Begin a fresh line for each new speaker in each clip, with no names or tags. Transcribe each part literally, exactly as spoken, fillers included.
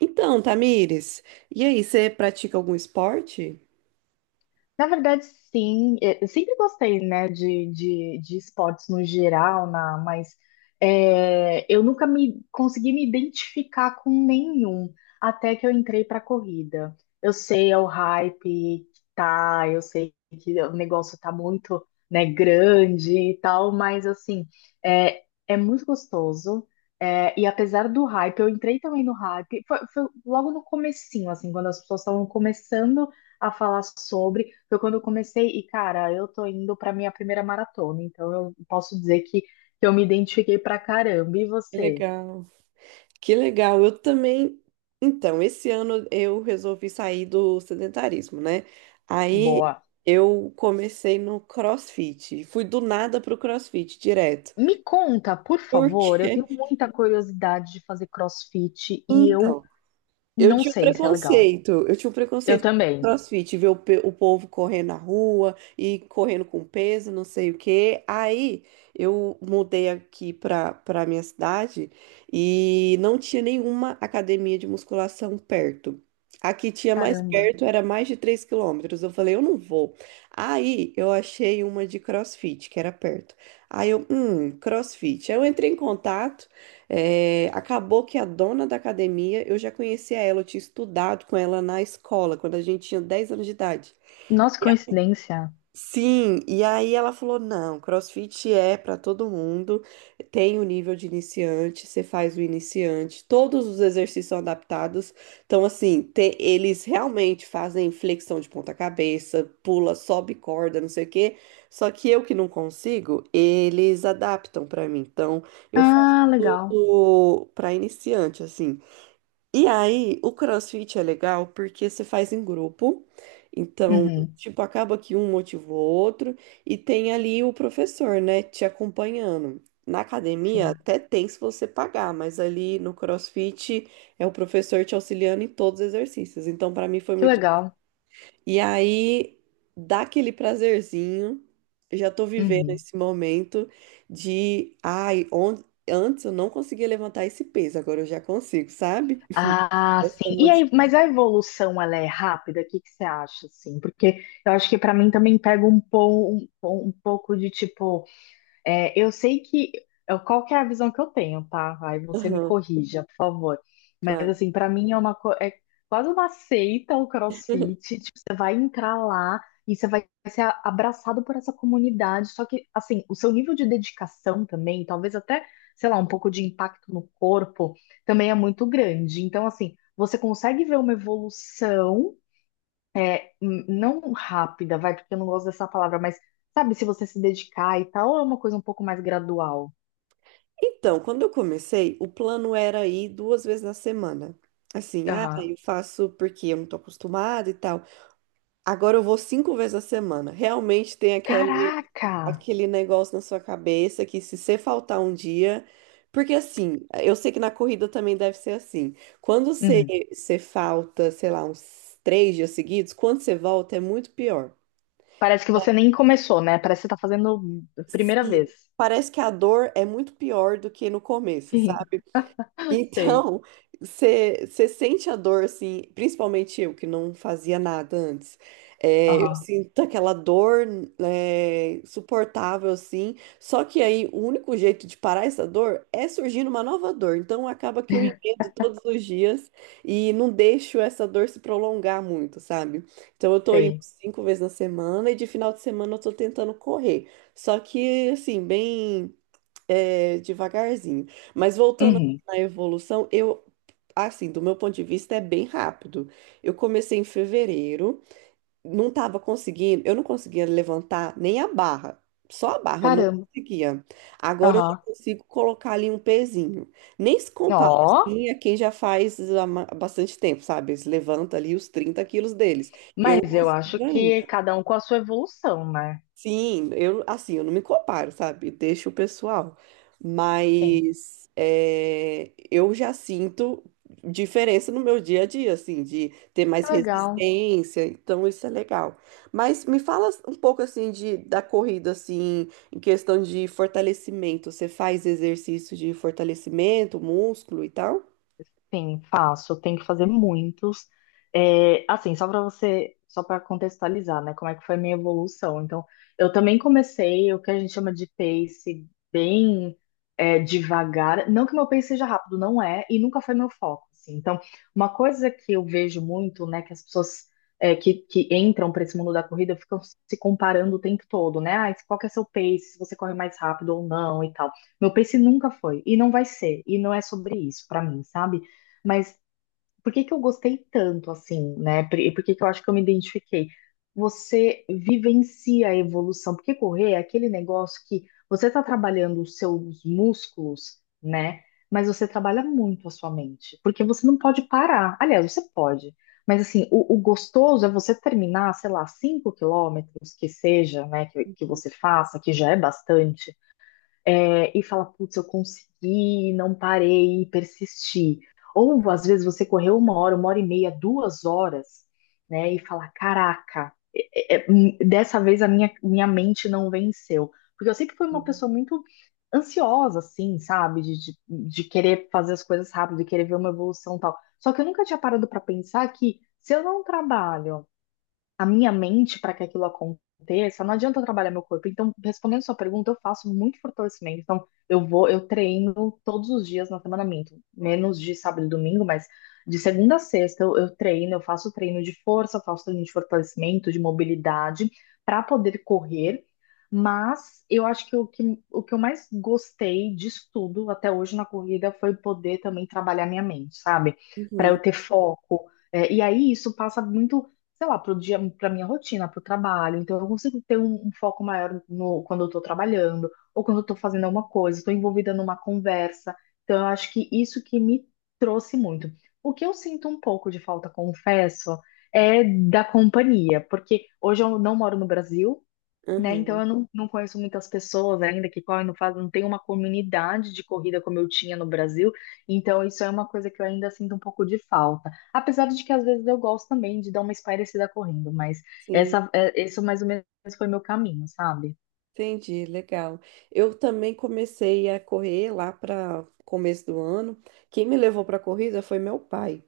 Então, Tamires, e aí, você pratica algum esporte?
Na verdade, sim. Eu sempre gostei, né, de, de, de esportes no geral, na, mas é, eu nunca me consegui me identificar com nenhum até que eu entrei para corrida. Eu sei é o hype que tá, eu sei que o negócio tá muito, né, grande e tal, mas assim, é, é muito gostoso. É, e apesar do hype, eu entrei também no hype, foi, foi logo no comecinho, assim, quando as pessoas estavam começando a falar sobre. Foi quando eu comecei, e cara, eu tô indo pra minha primeira maratona, então eu posso dizer que, eu me identifiquei pra caramba. E
Que
você?
legal. Que legal. Eu também. Então, esse ano eu resolvi sair do sedentarismo, né? Aí
Boa.
eu comecei no CrossFit. Fui do nada pro CrossFit direto.
Me conta, por
Por
favor, eu
quê?
tenho muita curiosidade de fazer CrossFit e eu
Então, Eu
não
tinha um
sei se é legal.
preconceito, eu tinha um
Eu
preconceito com
também.
CrossFit, ver o, pe- o povo correndo na rua e correndo com peso, não sei o quê. Aí eu mudei aqui para para minha cidade e não tinha nenhuma academia de musculação perto. Aqui tinha mais
Caramba.
perto, era mais de três quilômetros. Eu falei, eu não vou. Aí eu achei uma de CrossFit, que era perto. Aí eu, hum, CrossFit. Aí eu entrei em contato. É, acabou que a dona da academia, eu já conhecia ela, eu tinha estudado com ela na escola, quando a gente tinha dez anos de idade.
Nossa, que coincidência.
Sim, e aí ela falou: não, CrossFit é para todo mundo, tem o nível de iniciante, você faz o iniciante, todos os exercícios são adaptados. Então, assim, te- eles realmente fazem flexão de ponta-cabeça, pula, sobe corda, não sei o quê. Só que eu que não consigo, eles adaptam para mim. Então, eu faço
Ah, legal.
tudo para iniciante, assim. E aí, o CrossFit é legal porque você faz em grupo. Então,
Uhum,
tipo, acaba que um motiva o outro e tem ali o professor, né, te acompanhando. Na academia
sim.
até tem se você pagar, mas ali no CrossFit é o professor te auxiliando em todos os exercícios. Então, pra mim foi
Que
muito.
legal.
E aí, dá aquele prazerzinho. eu Já tô vivendo
Uhum.
esse momento de, ai, on- antes eu não conseguia levantar esse peso, agora eu já consigo, sabe?
Ah,
Essa
sim. E aí, mas a evolução ela é rápida? O que que você acha, assim? Porque eu acho que para mim também pega um, po, um, po- um pouco de tipo. É, eu sei que. eu- Qual que é a visão que eu tenho, tá? Aí você me
Aham,
corrija, por favor. Mas,
claro.
assim, pra mim é uma co- é quase uma seita o CrossFit. Tipo, você vai entrar lá e você vai ser a- abraçado por essa comunidade. Só que, assim, o seu nível de dedicação também, talvez até, sei lá, um pouco de impacto no corpo, também é muito grande. Então, assim, você consegue ver uma evolução é, n- não rápida, vai, porque eu não gosto dessa palavra, mas sabe, se você se dedicar e tal, ou é uma coisa um pouco mais gradual.
Então, quando eu comecei, o plano era ir duas vezes na semana. Assim, ah,
Aham.
eu faço porque eu não tô acostumada e tal. Agora eu vou cinco vezes na semana. Realmente tem aquele,
Caraca!
aquele negócio na sua cabeça que se você faltar um dia. Porque assim, eu sei que na corrida também deve ser assim. Quando você,
Uhum.
você falta, sei lá, uns três dias seguidos, quando você volta é muito pior.
Parece que você nem começou, né? Parece que você tá fazendo a primeira vez.
Sim, parece que a dor é muito pior do que no começo,
Sim,
sabe?
sei.
Então, você sente a dor, assim, principalmente eu, que não fazia nada antes. É, eu
Aham,
sinto aquela dor, é, suportável, assim. Só que aí o único jeito de parar essa dor é surgindo uma nova dor. Então, acaba que eu emendo todos os dias e não deixo essa dor se prolongar muito, sabe? Então, eu tô indo
sei.
cinco vezes na semana e de final de semana eu tô tentando correr. Só que, assim, bem é, devagarzinho. Mas voltando
Uhum.
na evolução, eu, assim, do meu ponto de vista, é bem rápido. Eu comecei em fevereiro, não estava conseguindo, eu não conseguia levantar nem a barra, só a barra, eu não
Caramba.
conseguia. Agora eu já
Aham.
consigo colocar ali um pezinho. Nem se compara
Ó,
assim a quem já faz há ma- bastante tempo, sabe? Eles levantam ali os trinta quilos deles. Eu não
mas eu acho
consigo
que
ainda.
cada um com a sua evolução, né?
Sim, eu assim, eu não me comparo, sabe? Deixa o pessoal.
Sim.
Mas é, eu já sinto diferença no meu dia a dia, assim, de ter mais
Que legal.
resistência, então isso é legal. Mas me fala um pouco assim de da corrida assim, em questão de fortalecimento. Você faz exercício de fortalecimento, músculo e tal?
Sim, faço. Eu Tenho que fazer muitos. É, assim, só para você, só para contextualizar, né? Como é que foi a minha evolução. Então, eu também comecei o que a gente chama de pace bem é, devagar. Não que meu pace seja rápido, não é, e nunca foi meu foco, assim. Então, uma coisa que eu vejo muito, né, que as pessoas é, que, que entram para esse mundo da corrida ficam se comparando o tempo todo, né? Ah, qual que é seu pace, se você corre mais rápido ou não e tal. Meu pace nunca foi, e não vai ser, e não é sobre isso para mim, sabe? Mas por que que eu gostei tanto assim, né? Por- E por que que eu acho que eu me identifiquei? Você vivencia a evolução, porque correr é aquele negócio que você está trabalhando os seus músculos, né? Mas você trabalha muito a sua mente, porque você não pode parar. Aliás, você pode, mas assim, o, o gostoso é você terminar, sei lá, cinco quilômetros que seja, né? Que, que você faça, que já é bastante é, e fala, putz, eu consegui, não parei e persisti. Ou às vezes você correu uma hora, uma hora e meia, duas horas, né? E fala, caraca, é- é, hum, dessa vez a minha, minha mente não venceu. Porque eu sempre fui uma
Uhum.
pessoa muito ansiosa, assim, sabe? De, de, de querer fazer as coisas rápido, de querer ver uma evolução e tal. Só que eu nunca tinha parado para pensar que se eu não trabalho a minha mente para que aquilo aconteça, não adianta eu trabalhar meu corpo. Então, respondendo sua pergunta, eu faço muito fortalecimento. Então, eu vou, eu treino todos os dias na semana, minto, menos de sábado e domingo, mas de segunda a sexta eu, eu treino, eu faço treino de força, eu faço treino de fortalecimento, de mobilidade, para poder correr. Mas eu acho que o que, o que eu mais gostei disso tudo até hoje na corrida foi poder também trabalhar minha mente, sabe? Para
Uhum.
eu ter foco. É, e aí isso passa muito sei lá, pro dia, pra minha rotina, pro trabalho. Então eu consigo ter um, um foco maior no, quando eu tô trabalhando, ou quando eu tô fazendo alguma coisa, estou envolvida numa conversa. Então eu acho que isso que me trouxe muito. O que eu sinto um pouco de falta, confesso, é da companhia, porque hoje eu não moro no Brasil, né? Então
Uhum.
eu não, não conheço muitas pessoas ainda que correm, não faz, não tem uma comunidade de corrida como eu tinha no Brasil, então isso é uma coisa que eu ainda sinto um pouco de falta. Apesar de que às vezes eu gosto também de dar uma espairecida correndo, mas
Sim.
essa, é, isso mais ou menos foi meu caminho, sabe?
Entendi, legal. Eu também comecei a correr lá para começo do ano. Quem me levou para a corrida foi meu pai.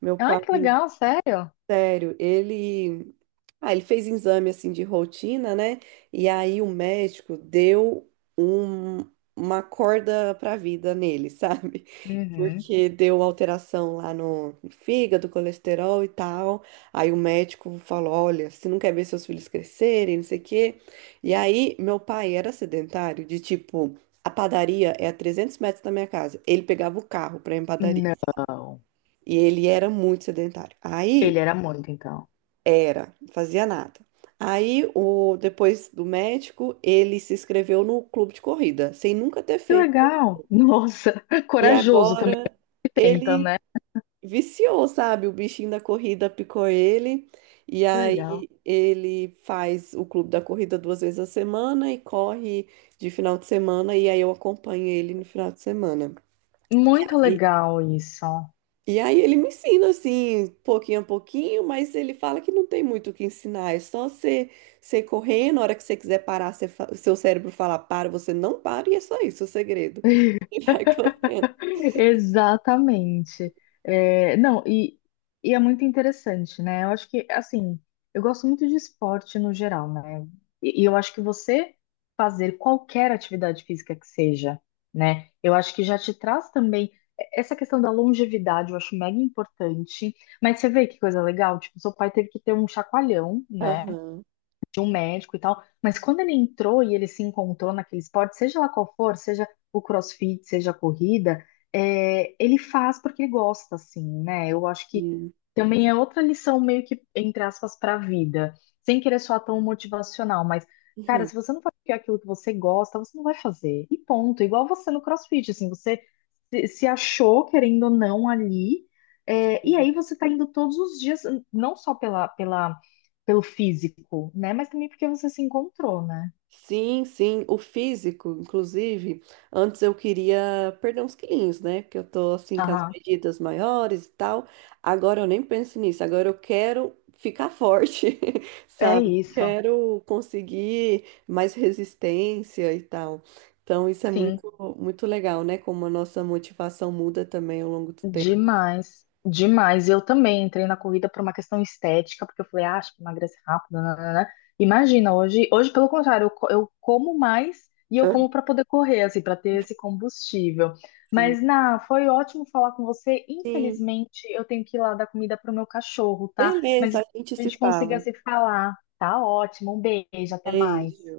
Meu
Ah,
pai.
que legal, sério?
Sério, ele. Ah, ele fez exame assim de rotina, né? E aí o médico deu um- uma corda pra vida nele, sabe?
Uhum.
Porque deu alteração lá no fígado, colesterol e tal. Aí o médico falou: olha, você não quer ver seus filhos crescerem, não sei o quê. E aí meu pai era sedentário, de tipo, a padaria é a trezentos metros da minha casa. Ele pegava o carro pra ir em padaria.
Não,
E ele era muito sedentário. Aí
ele era muito então.
era, não fazia nada. Aí, o, depois do médico, ele se inscreveu no clube de corrida, sem nunca ter
Que
feito.
legal! Nossa,
E
corajoso também
agora
tenta,
ele
né?
viciou, sabe? O bichinho da corrida picou ele. E
Que legal.
aí ele faz o clube da corrida duas vezes a semana e corre de final de semana. E aí eu acompanho ele no final de semana.
Muito legal isso.
E aí ele me ensina assim, pouquinho a pouquinho, mas ele fala que não tem muito o que ensinar, é só você, você ir correndo, na hora que você quiser parar, você fa- seu cérebro fala para, você não para, e é só isso o segredo. E vai correndo.
Exatamente. É, não, e, e é muito interessante, né? Eu acho que, assim, eu gosto muito de esporte no geral, né? E, e eu acho que você fazer qualquer atividade física que seja, né? Eu acho que já te traz também é- essa questão da longevidade, eu acho mega importante. Mas você vê que coisa legal, tipo, seu pai teve que ter um chacoalhão, né?
Aham.
tinha um médico e tal, mas quando ele entrou e ele se encontrou naquele esporte, seja lá qual for, seja o CrossFit, seja a corrida, é, ele faz porque ele gosta, assim, né? Eu acho que
Sim.
também é outra lição meio que, entre aspas, para a vida, sem querer soar tão motivacional, mas, cara, se você não faz aquilo que você gosta, você não vai fazer, e ponto. Igual você no CrossFit, assim, você se se achou, querendo ou não, ali, é, e aí você tá indo todos os dias, não só pela, pela pelo físico, né? Mas também porque você se encontrou, né?
Sim, sim, o físico, inclusive, antes eu queria perder uns quilinhos, né? Porque eu tô assim com as
Aham,
medidas maiores e tal. Agora eu nem penso nisso, agora eu quero ficar forte,
é
sabe?
isso.
Quero conseguir mais resistência e tal. Então isso é
Sim,
muito, muito legal, né? Como a nossa motivação muda também ao longo do tempo.
demais, demais. Eu também entrei na corrida por uma questão estética, porque eu falei, ah, acho que emagrece rápido, nananana. Imagina, hoje, hoje pelo contrário, eu, co- eu como mais e eu como para poder correr, assim, para ter esse combustível.
Sim.
Mas, na, foi ótimo falar com você.
Sim.
Infelizmente, eu tenho que ir lá dar comida para o meu cachorro, tá? Mas
Beleza, a gente
a
se
gente consiga
fala.
se falar. Tá ótimo, um beijo, até mais.
Beijo.